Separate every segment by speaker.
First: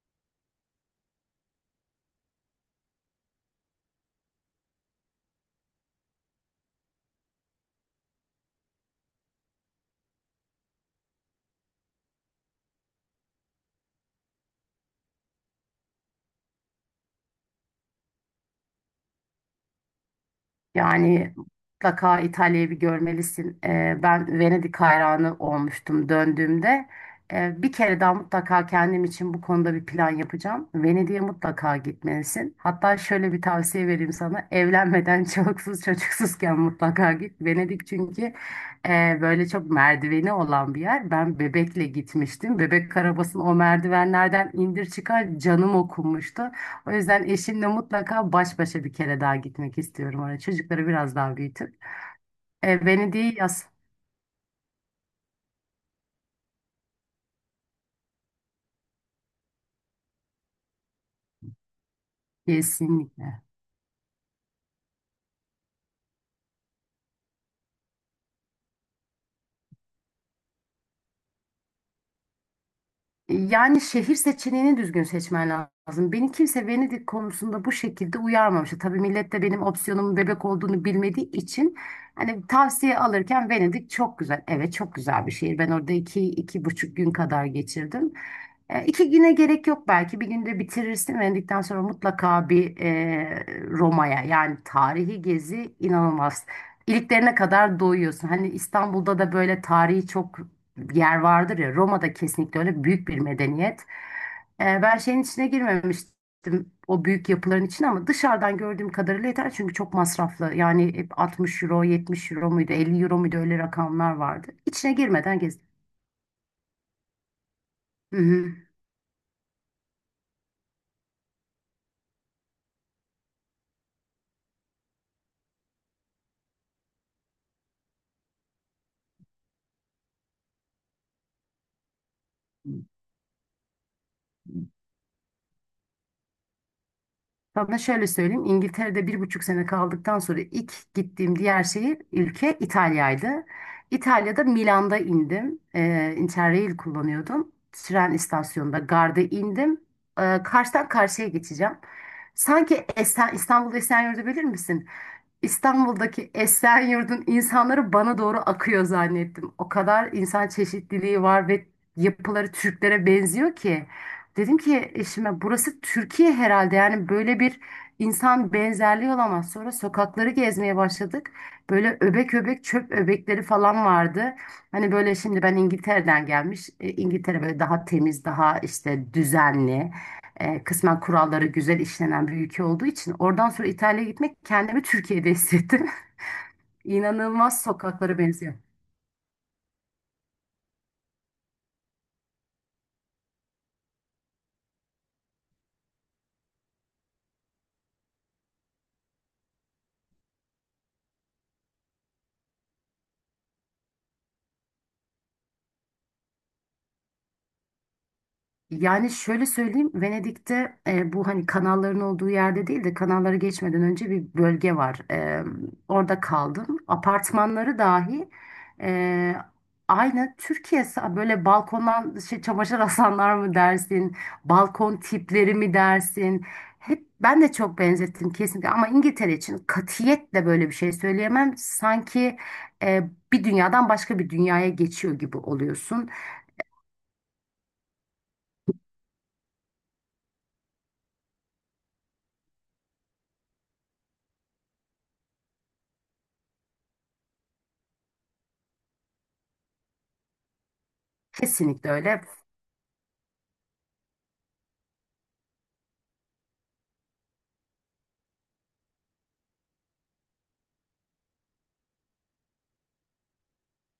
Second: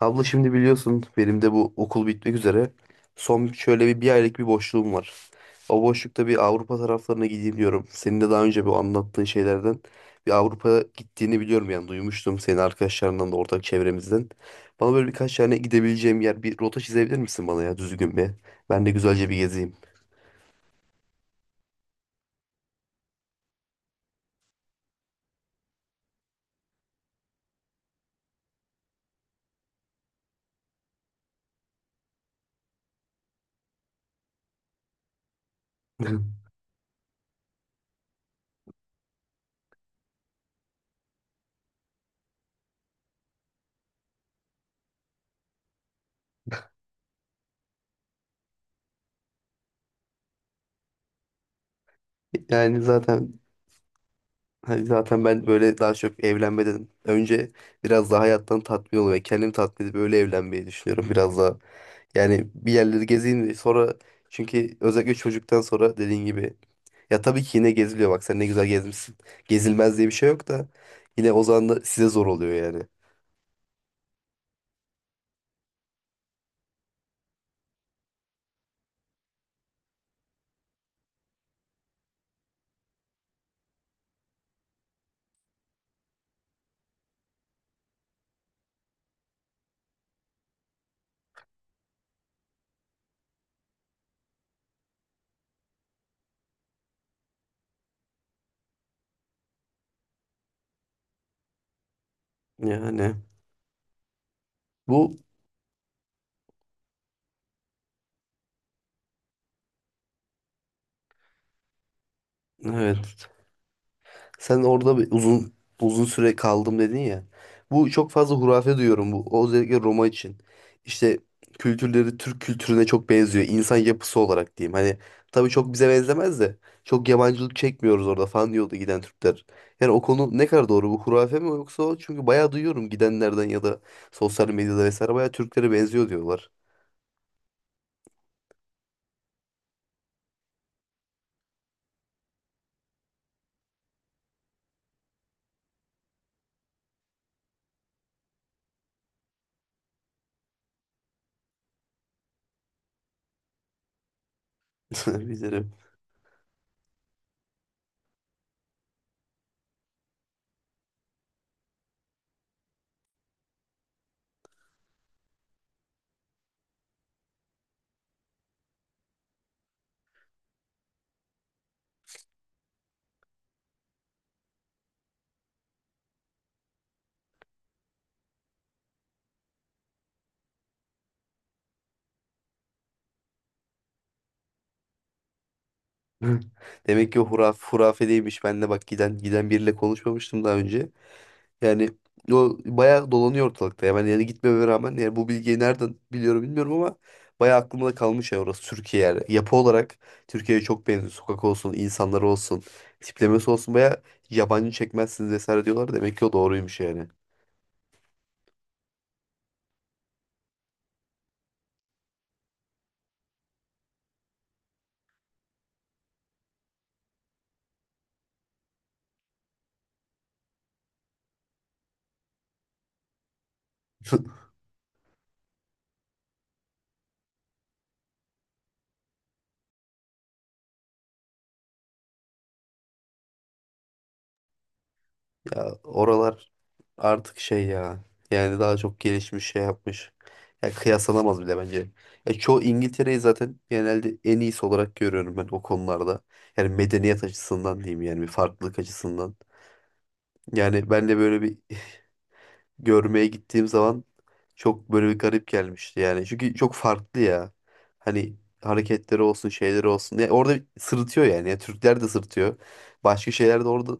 Speaker 1: Abla, şimdi biliyorsun benim de bu okul bitmek üzere. Son şöyle bir aylık bir boşluğum var. O boşlukta bir Avrupa taraflarına gideyim diyorum. Senin de daha önce bu anlattığın şeylerden bir Avrupa gittiğini biliyorum, yani duymuştum senin arkadaşlarından da ortak çevremizden. Bana böyle birkaç tane gidebileceğim yer, bir rota çizebilir misin bana, ya düzgün bir? Ben de güzelce bir gezeyim.
Speaker 2: Yani mutlaka İtalya'yı bir görmelisin. Ben Venedik hayranı olmuştum döndüğümde. Bir kere daha mutlaka kendim için bu konuda bir plan yapacağım. Venedik'e mutlaka gitmelisin. Hatta şöyle bir tavsiye vereyim sana. Evlenmeden çoluksuz çocuksuzken mutlaka git. Venedik çünkü böyle çok merdiveni olan bir yer. Ben bebekle gitmiştim. Bebek arabasını o merdivenlerden indir çıkar canım okunmuştu. O yüzden eşimle mutlaka baş başa bir kere daha gitmek istiyorum oraya. Çocukları biraz daha büyütüp.
Speaker 1: Yani
Speaker 2: Beni değil
Speaker 1: zaten
Speaker 2: yaz.
Speaker 1: Hani zaten ben böyle daha çok evlenmeden önce biraz daha hayattan tatmin olmayı ve kendimi tatmin edip öyle evlenmeyi düşünüyorum biraz daha. Yani bir yerleri
Speaker 2: Kesinlikle.
Speaker 1: gezeyim de sonra, çünkü özellikle çocuktan sonra dediğin gibi ya tabii ki yine geziliyor, bak sen ne güzel gezmişsin. Gezilmez diye bir şey yok da yine o zaman da size zor oluyor yani.
Speaker 2: Yani şehir seçeneğini düzgün seçmen lazım. Beni kimse Venedik konusunda bu şekilde uyarmamıştı. Tabii millet de benim opsiyonumun bebek olduğunu bilmediği için hani tavsiye alırken Venedik çok güzel. Evet, çok güzel bir şehir. Ben orada iki, iki buçuk gün kadar geçirdim. E, iki güne gerek yok belki. Bir günde bitirirsin. Venedik'ten sonra mutlaka bir Roma'ya, yani tarihi gezi inanılmaz. İliklerine kadar doyuyorsun. Hani İstanbul'da da böyle tarihi çok bir yer vardır ya, Roma'da kesinlikle öyle büyük
Speaker 1: Yani
Speaker 2: bir medeniyet. Ben
Speaker 1: bu
Speaker 2: şeyin içine girmemiştim, o büyük yapıların içine, ama dışarıdan gördüğüm kadarıyla yeter çünkü çok masraflı. Yani hep 60 euro, 70 euro muydu, 50 euro
Speaker 1: evet
Speaker 2: muydu, öyle rakamlar vardı.
Speaker 1: Sen
Speaker 2: İçine
Speaker 1: orada bir
Speaker 2: girmeden
Speaker 1: uzun süre kaldım dedin ya. Bu çok fazla
Speaker 2: gezdim.
Speaker 1: hurafe duyuyorum bu. O özellikle Roma için. İşte kültürleri Türk kültürüne çok benziyor. İnsan yapısı olarak diyeyim. Hani tabii çok bize benzemez de çok yabancılık çekmiyoruz orada falan diyordu giden Türkler. Yani o konu ne kadar doğru? Bu hurafe mi yoksa o? Çünkü bayağı duyuyorum gidenlerden ya da sosyal medyada vesaire, bayağı Türklere benziyor diyorlar.
Speaker 2: Sana şöyle söyleyeyim. İngiltere'de 1,5 sene kaldıktan sonra ilk gittiğim diğer şehir, ülke İtalya'ydı. İtalya'da Milan'da indim. Interrail kullanıyordum. Tren istasyonunda garda indim. Karşıdan karşıya geçeceğim. Sanki İstanbul'da Esenyurt'u bilir misin?
Speaker 1: Bizlerim.
Speaker 2: İstanbul'daki Esenyurt'un insanları bana doğru akıyor zannettim. O kadar insan çeşitliliği var ve yapıları Türklere benziyor ki. Dedim ki eşime, burası Türkiye herhalde, yani böyle bir insan benzerliği olamaz. Sonra sokakları gezmeye başladık. Böyle öbek öbek çöp öbekleri falan vardı. Hani böyle şimdi ben İngiltere'den gelmiş. İngiltere böyle daha temiz, daha işte düzenli, kısmen kuralları güzel işlenen bir ülke olduğu için oradan sonra İtalya'ya gitmek kendimi Türkiye'de hissettim.
Speaker 1: Demek ki o
Speaker 2: İnanılmaz
Speaker 1: hurafe
Speaker 2: sokaklara
Speaker 1: değilmiş.
Speaker 2: benziyor.
Speaker 1: Ben de bak giden biriyle konuşmamıştım daha önce. Yani o bayağı dolanıyor ortalıkta ya. Ben yani gitmeme rağmen yani bu bilgiyi nereden biliyorum bilmiyorum ama bayağı aklımda kalmış ya, orası Türkiye yani. Yapı olarak Türkiye'ye çok benziyor. Sokak olsun, insanlar olsun, tiplemesi olsun bayağı yabancı çekmezsiniz vesaire diyorlar. Demek ki o doğruymuş yani.
Speaker 2: Yani şöyle söyleyeyim, Venedik'te bu hani kanalların olduğu yerde değil de, kanalları geçmeden önce bir bölge var. Orada kaldım. Apartmanları dahi e, aynı Türkiye böyle balkondan şey, çamaşır asanlar mı dersin, balkon tipleri mi dersin? Hep ben de çok benzettim kesinlikle ama İngiltere için katiyetle böyle bir şey söyleyemem. Sanki e, bir dünyadan başka bir dünyaya geçiyor gibi
Speaker 1: Ya
Speaker 2: oluyorsun.
Speaker 1: oralar artık şey ya. Yani daha çok gelişmiş şey yapmış. Ya kıyaslanamaz bile bence. Ya çoğu İngiltere'yi zaten genelde en iyisi olarak görüyorum ben o konularda. Yani medeniyet açısından diyeyim, yani bir farklılık açısından. Yani ben de böyle bir
Speaker 2: Kesinlikle öyle.
Speaker 1: görmeye gittiğim zaman çok böyle bir garip gelmişti yani. Çünkü çok farklı ya. Hani hareketleri olsun, şeyleri olsun. Ya orada sırıtıyor yani. Ya Türkler de sırıtıyor. Başka şeyler de orada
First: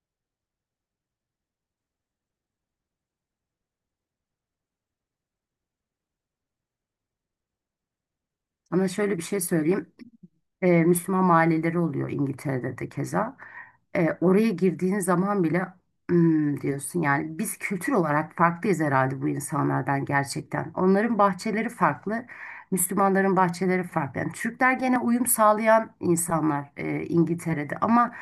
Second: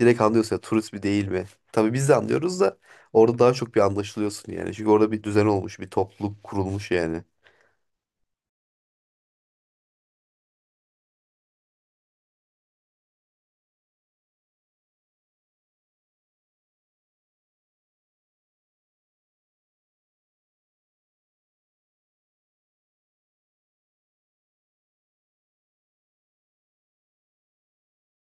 Speaker 1: direkt anlıyorsun, ya turist mi değil mi? Tabii biz de anlıyoruz da orada daha çok bir anlaşılıyorsun yani. Çünkü orada bir düzen olmuş, bir topluluk kurulmuş yani.
Speaker 2: Ama şöyle bir şey söyleyeyim, Müslüman mahalleleri oluyor İngiltere'de de keza. Oraya girdiğin zaman bile "Hmm," diyorsun, yani biz kültür olarak farklıyız herhalde bu insanlardan gerçekten. Onların bahçeleri farklı, Müslümanların bahçeleri farklı. Yani Türkler gene uyum sağlayan insanlar İngiltere'de, ama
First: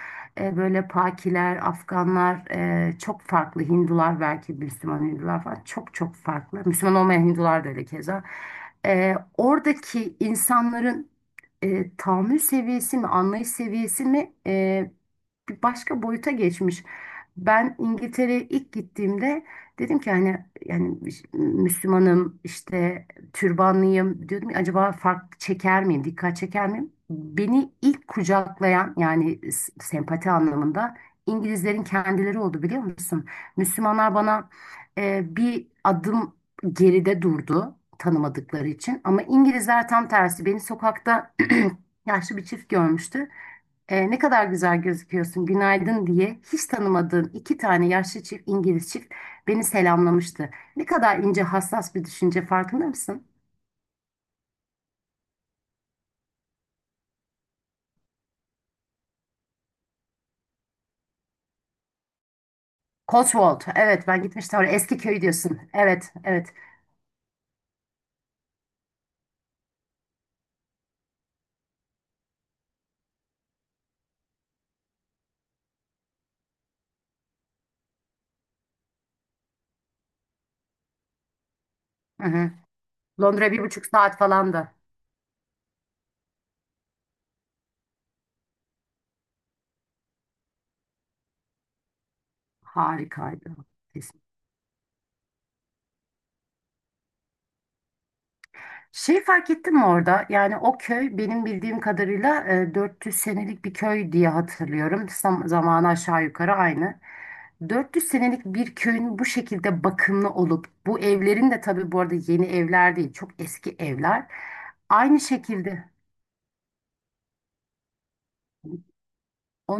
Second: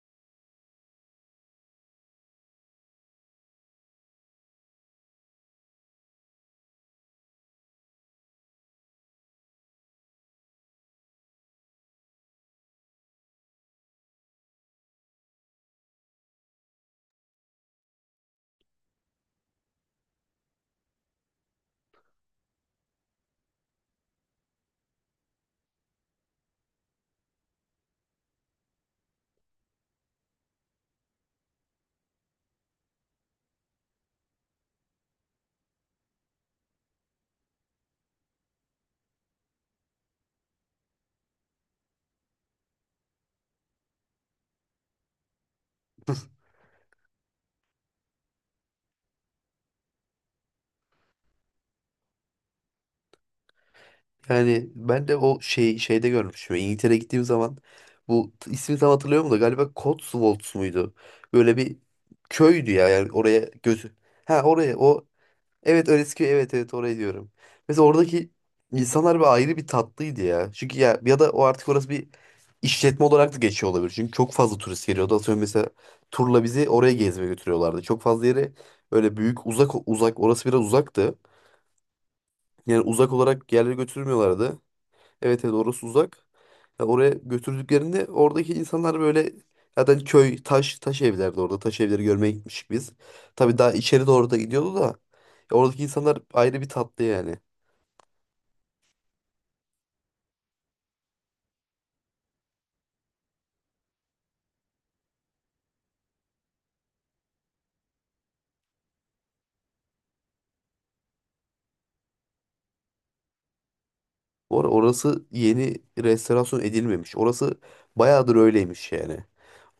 Speaker 2: böyle Pakiler, Afganlar çok farklı. Hindular belki, Müslüman Hindular falan çok çok farklı. Müslüman olmayan Hindular da öyle keza. Oradaki insanların tahammül seviyesi mi, anlayış seviyesi mi bir başka boyuta geçmiş. Ben İngiltere'ye ilk gittiğimde dedim ki hani yani Müslümanım işte türbanlıyım, diyordum ki acaba fark çeker miyim, dikkat çeker miyim? Beni ilk kucaklayan, yani sempati anlamında İngilizlerin kendileri oldu, biliyor musun? Müslümanlar bana bir adım geride durdu, tanımadıkları için. Ama İngilizler tam tersi. Beni sokakta yaşlı bir çift görmüştü. "Ne kadar güzel gözüküyorsun, günaydın," diye hiç tanımadığım iki tane yaşlı çift, İngiliz çift, beni selamlamıştı. Ne kadar ince, hassas bir düşünce, farkında mısın?
Speaker 1: Yani ben de o şeyde görmüşüm. İngiltere'ye gittiğim zaman bu ismini tam hatırlıyorum da, galiba Cotswolds muydu? Böyle bir köydü ya, yani oraya
Speaker 2: Cotswold.
Speaker 1: gözü.
Speaker 2: Evet, ben
Speaker 1: Ha,
Speaker 2: gitmiştim oraya.
Speaker 1: oraya,
Speaker 2: Eski
Speaker 1: o,
Speaker 2: köy diyorsun.
Speaker 1: evet,
Speaker 2: Evet,
Speaker 1: öylesi köy,
Speaker 2: evet.
Speaker 1: evet, evet, oraya diyorum. Mesela oradaki insanlar bir ayrı bir tatlıydı ya. Çünkü ya da o artık orası bir işletme olarak da geçiyor olabilir. Çünkü çok fazla turist geliyordu. Atıyorum mesela turla bizi oraya gezmeye götürüyorlardı. Çok fazla yere, öyle büyük, uzak uzak, orası biraz uzaktı.
Speaker 2: Hı hı.
Speaker 1: Yani uzak
Speaker 2: Londra
Speaker 1: olarak
Speaker 2: bir
Speaker 1: yerlere
Speaker 2: buçuk saat falan
Speaker 1: götürmüyorlardı.
Speaker 2: da
Speaker 1: Evet, evet, orası uzak. Ya oraya götürdüklerinde oradaki insanlar böyle, zaten köy, taş evlerdi orada. Taş evleri görmeye gitmiştik biz.
Speaker 2: harikaydı.
Speaker 1: Tabii daha içeri doğru da gidiyordu da, ya oradaki insanlar ayrı bir tatlı yani.
Speaker 2: Şey fark ettin mi orada? Yani o köy benim bildiğim kadarıyla 400 senelik bir köy diye hatırlıyorum. Zamanı aşağı yukarı aynı. 400 senelik bir köyün bu şekilde bakımlı olup, bu evlerin de, tabii bu arada, yeni evler değil, çok eski evler.
Speaker 1: Or
Speaker 2: Aynı
Speaker 1: orası yeni
Speaker 2: şekilde
Speaker 1: restorasyon edilmemiş. Orası bayağıdır öyleymiş yani.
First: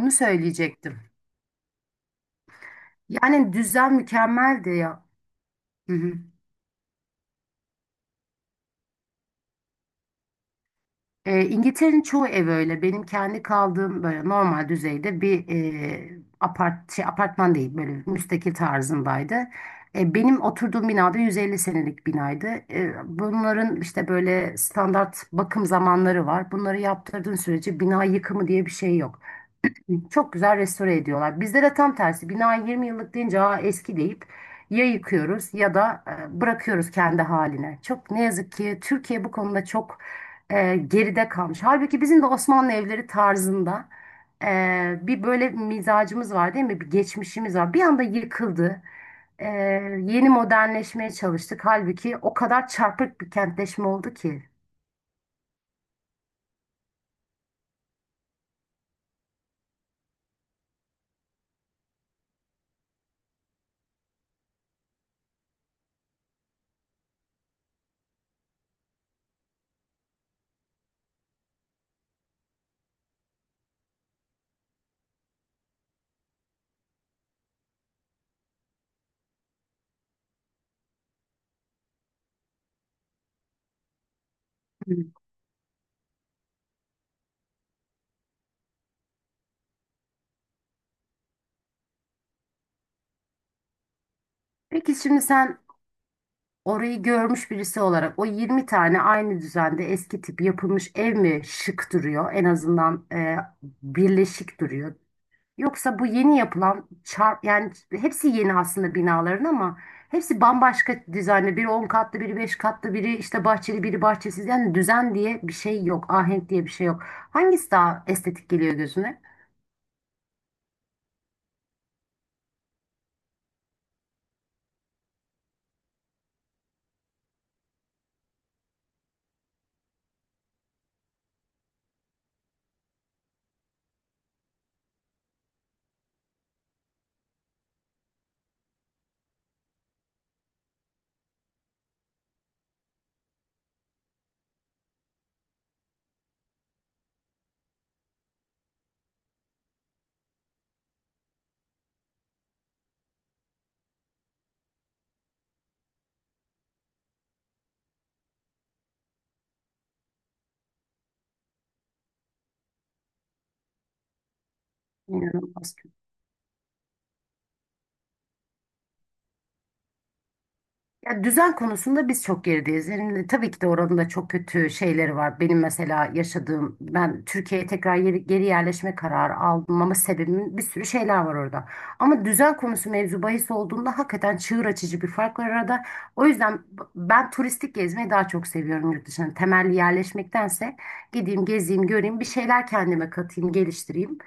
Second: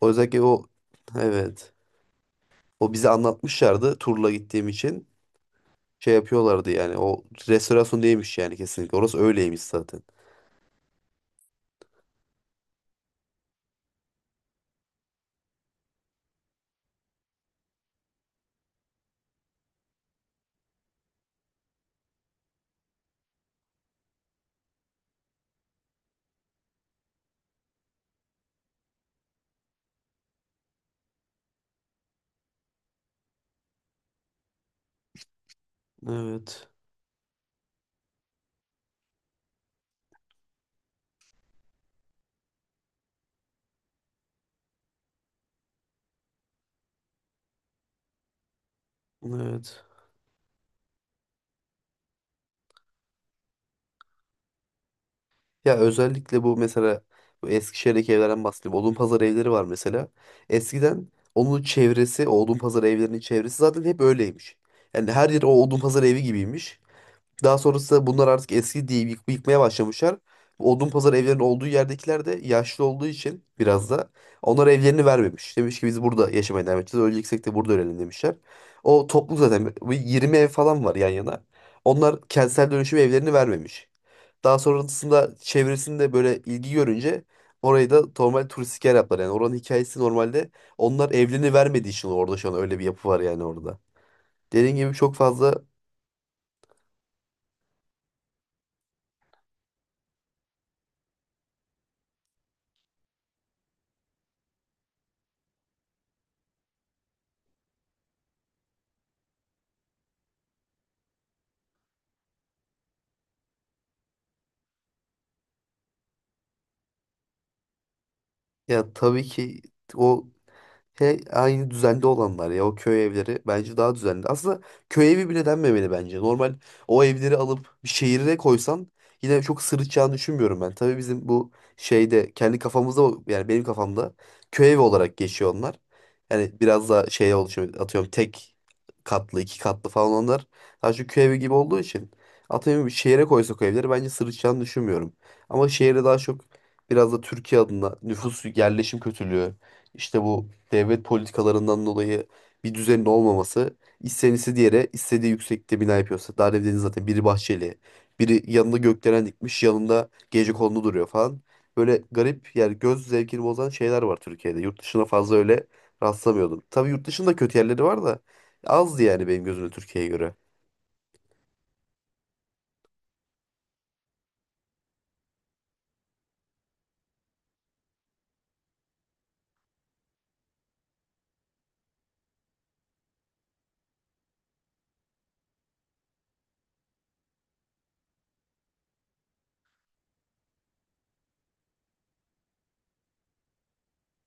Speaker 1: O yüzden ki o,
Speaker 2: söyleyecektim.
Speaker 1: evet. O bize
Speaker 2: Yani düzen
Speaker 1: anlatmışlardı turla gittiğim
Speaker 2: mükemmeldi ya.
Speaker 1: için. Şey yapıyorlardı yani. O restorasyon değilmiş yani, kesinlikle. Orası öyleymiş zaten.
Speaker 2: İngiltere'nin çoğu ev öyle. Benim kendi kaldığım böyle normal düzeyde bir apartman değil, böyle müstakil tarzındaydı. Benim oturduğum binada 150 senelik binaydı. Bunların işte böyle standart bakım zamanları var. Bunları yaptırdığın sürece bina yıkımı diye bir şey yok. Çok güzel restore ediyorlar. Bizde de tam tersi. Bina 20 yıllık deyince, "Aa, eski," deyip ya yıkıyoruz ya da
Speaker 1: Evet.
Speaker 2: bırakıyoruz kendi haline. Çok ne yazık ki Türkiye bu konuda çok geride kalmış. Halbuki bizim de Osmanlı evleri tarzında bir böyle mizacımız var, değil mi? Bir geçmişimiz var. Bir anda yıkıldı. E,
Speaker 1: Evet.
Speaker 2: yeni modernleşmeye çalıştık. Halbuki o kadar çarpık bir kentleşme oldu ki.
Speaker 1: Ya özellikle bu, mesela bu Eskişehir'deki evlerden bahsedeyim. Odunpazarı evleri var mesela. Eskiden onun çevresi, o Odunpazarı evlerinin çevresi zaten hep öyleymiş. Yani her yer o Odunpazarı evi gibiymiş. Daha sonrasında bunlar artık eski diye yıkmaya başlamışlar. Bu Odunpazarı evlerinin olduğu yerdekiler de yaşlı olduğu için biraz da, onlar evlerini vermemiş. Demiş ki biz burada yaşamaya devam edeceğiz. Öleceksek de burada ölelim demişler. O toplu zaten bir 20 ev falan var yan yana. Onlar kentsel dönüşüm evlerini vermemiş. Daha
Speaker 2: Hı.
Speaker 1: sonrasında çevresinde böyle ilgi görünce, orayı da normal turistik yer yaptılar. Yani oranın hikayesi normalde, onlar evliliğini vermediği için orada şu an öyle bir yapı var yani orada. Dediğim gibi
Speaker 2: Peki,
Speaker 1: çok
Speaker 2: şimdi sen,
Speaker 1: fazla,
Speaker 2: orayı görmüş birisi olarak o 20 tane aynı düzende eski tip yapılmış ev mi şık duruyor? En azından birleşik duruyor. Yoksa bu yeni yapılan yani hepsi yeni aslında binaların, ama hepsi bambaşka dizaynlı. Biri 10 katlı, biri 5 katlı, biri işte bahçeli, biri bahçesiz. Yani düzen diye bir şey yok, ahenk diye bir şey yok. Hangisi daha estetik geliyor
Speaker 1: yani
Speaker 2: gözüne?
Speaker 1: tabii ki o, he, aynı düzenli olanlar ya, o köy evleri bence daha düzenli. Aslında köy evi bile denmemeli bence. Normal o evleri alıp bir şehire koysan yine çok sırıtacağını düşünmüyorum ben. Tabii bizim bu şeyde kendi kafamızda yani benim kafamda köy evi olarak geçiyor onlar. Yani biraz daha şeye oluşuyor, atıyorum tek katlı 2 katlı falan onlar. Daha çok köy evi gibi olduğu için atıyorum, bir şehire koysak o evleri bence sırıtacağını düşünmüyorum. Ama şehirde daha çok biraz da Türkiye adına nüfus yerleşim kötülüğü, işte bu devlet politikalarından dolayı bir düzenin olmaması, istenisi diğeri istediği yüksekte bina yapıyorsa Darwin'in, zaten biri bahçeli, biri yanında gökdelen dikmiş, yanında gecekondu duruyor falan. Böyle garip yani, göz zevkini bozan şeyler var Türkiye'de. Yurt dışına fazla öyle
Speaker 2: İnanılmaz.
Speaker 1: rastlamıyordum. Tabii yurt dışında kötü yerleri var da azdı yani, benim gözümde Türkiye'ye göre.
Speaker 2: Ya düzen konusunda biz çok gerideyiz. Yani tabii ki de oranın da çok kötü şeyleri var. Benim mesela yaşadığım, ben Türkiye'ye tekrar geri yerleşme kararı aldım, ama sebebimin bir sürü şeyler var orada. Ama düzen konusu mevzu bahis olduğunda hakikaten çığır açıcı bir fark var arada. O yüzden ben turistik gezmeyi daha çok seviyorum yurt dışına. Temelli yerleşmektense gideyim, gezeyim, göreyim, bir şeyler kendime katayım, geliştireyim.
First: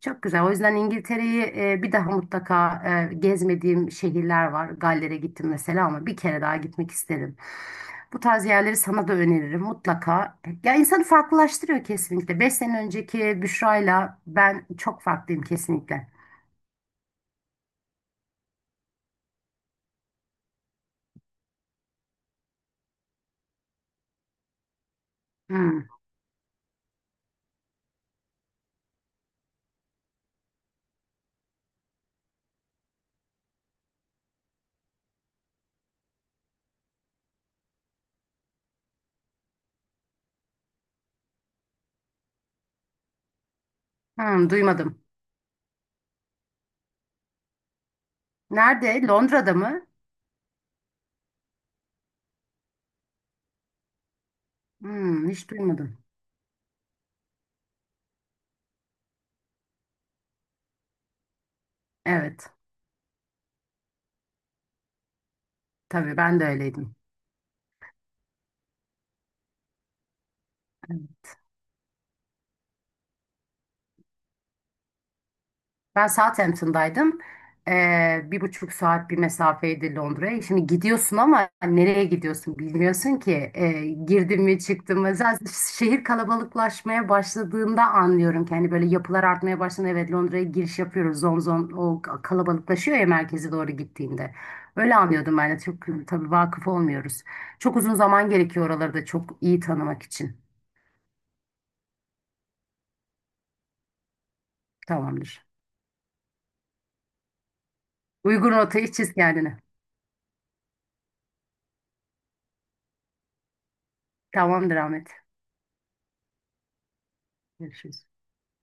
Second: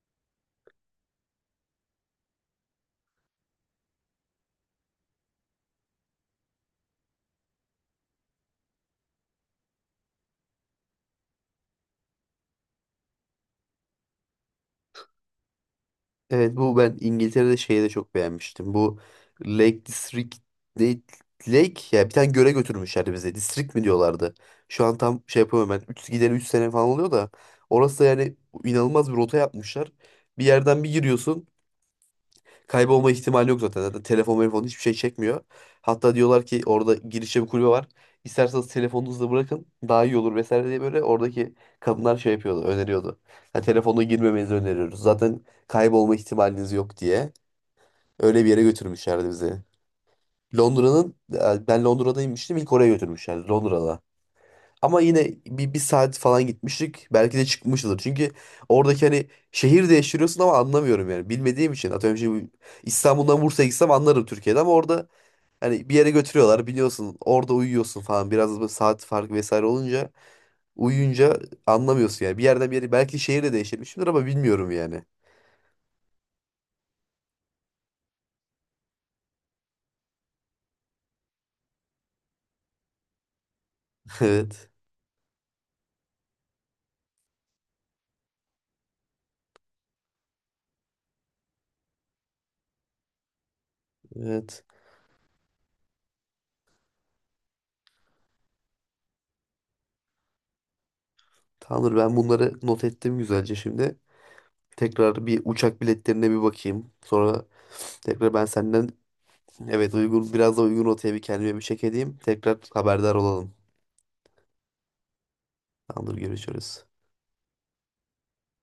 Speaker 2: Çok güzel. O yüzden İngiltere'yi bir daha mutlaka gezmediğim şehirler var. Galler'e gittim mesela ama bir kere daha gitmek isterim. Bu tarz yerleri sana da öneririm mutlaka. Ya insanı farklılaştırıyor kesinlikle. 5 sene önceki Büşra'yla ben çok farklıyım kesinlikle.
Speaker 1: Evet, bu ben İngiltere'de şeyi de çok beğenmiştim. Bu Lake District, ne- Lake, ya bir tane göle götürmüşlerdi bize. District mi diyorlardı. Şu an tam şey yapamıyorum
Speaker 2: Hmm,
Speaker 1: ben. Üç gideli 3 sene falan oluyor da orası da, yani inanılmaz bir rota yapmışlar. Bir yerden bir giriyorsun. Kaybolma ihtimali yok zaten. Zaten telefon hiçbir şey çekmiyor. Hatta diyorlar ki orada girişte bir kulübe var. İsterseniz telefonunuzu da bırakın daha iyi olur vesaire diye, böyle oradaki kadınlar şey yapıyordu, öneriyordu. Yani telefonla
Speaker 2: hmm,
Speaker 1: girmemenizi öneriyoruz,
Speaker 2: duymadım.
Speaker 1: zaten kaybolma ihtimaliniz yok diye. Öyle bir yere
Speaker 2: Nerede?
Speaker 1: götürmüşlerdi
Speaker 2: Londra'da
Speaker 1: bizi.
Speaker 2: mı?
Speaker 1: Ben Londra'daymıştım, ilk oraya götürmüşler Londra'da. Ama
Speaker 2: Hmm,
Speaker 1: yine
Speaker 2: hiç
Speaker 1: bir
Speaker 2: duymadım.
Speaker 1: saat falan gitmiştik. Belki de çıkmışızdır. Çünkü oradaki hani şehir değiştiriyorsun ama anlamıyorum yani. Bilmediğim için. Atıyorum şimdi
Speaker 2: Evet.
Speaker 1: İstanbul'dan Bursa'ya gitsem anlarım Türkiye'de, ama orada hani bir yere
Speaker 2: Tabii ben de
Speaker 1: götürüyorlar
Speaker 2: öyleydim.
Speaker 1: biliyorsun. Orada uyuyorsun falan. Biraz da böyle saat farkı vesaire olunca, uyuyunca anlamıyorsun yani. Bir yerden bir yere belki şehir de değiştirmişimdir ama bilmiyorum yani.
Speaker 2: Ben Southampton'daydım. Bir buçuk saat bir mesafeydi Londra'ya. Şimdi gidiyorsun ama nereye gidiyorsun bilmiyorsun ki. Ee, girdim mi
Speaker 1: Evet.
Speaker 2: çıktım mı. Zaten şehir kalabalıklaşmaya başladığında anlıyorum ki hani böyle yapılar artmaya başladığında, evet, Londra'ya giriş yapıyoruz. Zon zon o kalabalıklaşıyor ya, merkeze doğru gittiğinde.
Speaker 1: Evet.
Speaker 2: Öyle anlıyordum ben de. Çok tabii vakıf olmuyoruz. Çok uzun zaman gerekiyor oraları da çok iyi tanımak için.
Speaker 1: Tamamdır, ben bunları not ettim güzelce şimdi. Tekrar bir
Speaker 2: Tamamdır.
Speaker 1: uçak biletlerine bir bakayım. Sonra tekrar ben
Speaker 2: Uygun
Speaker 1: senden.
Speaker 2: rotayı çiz kendine.
Speaker 1: Evet, uygun biraz da uygun rotaya bir kendime bir çek edeyim. Tekrar haberdar olalım.
Speaker 2: Tamamdır Ahmet.
Speaker 1: Tamamdır, görüşürüz.
Speaker 2: Görüşürüz.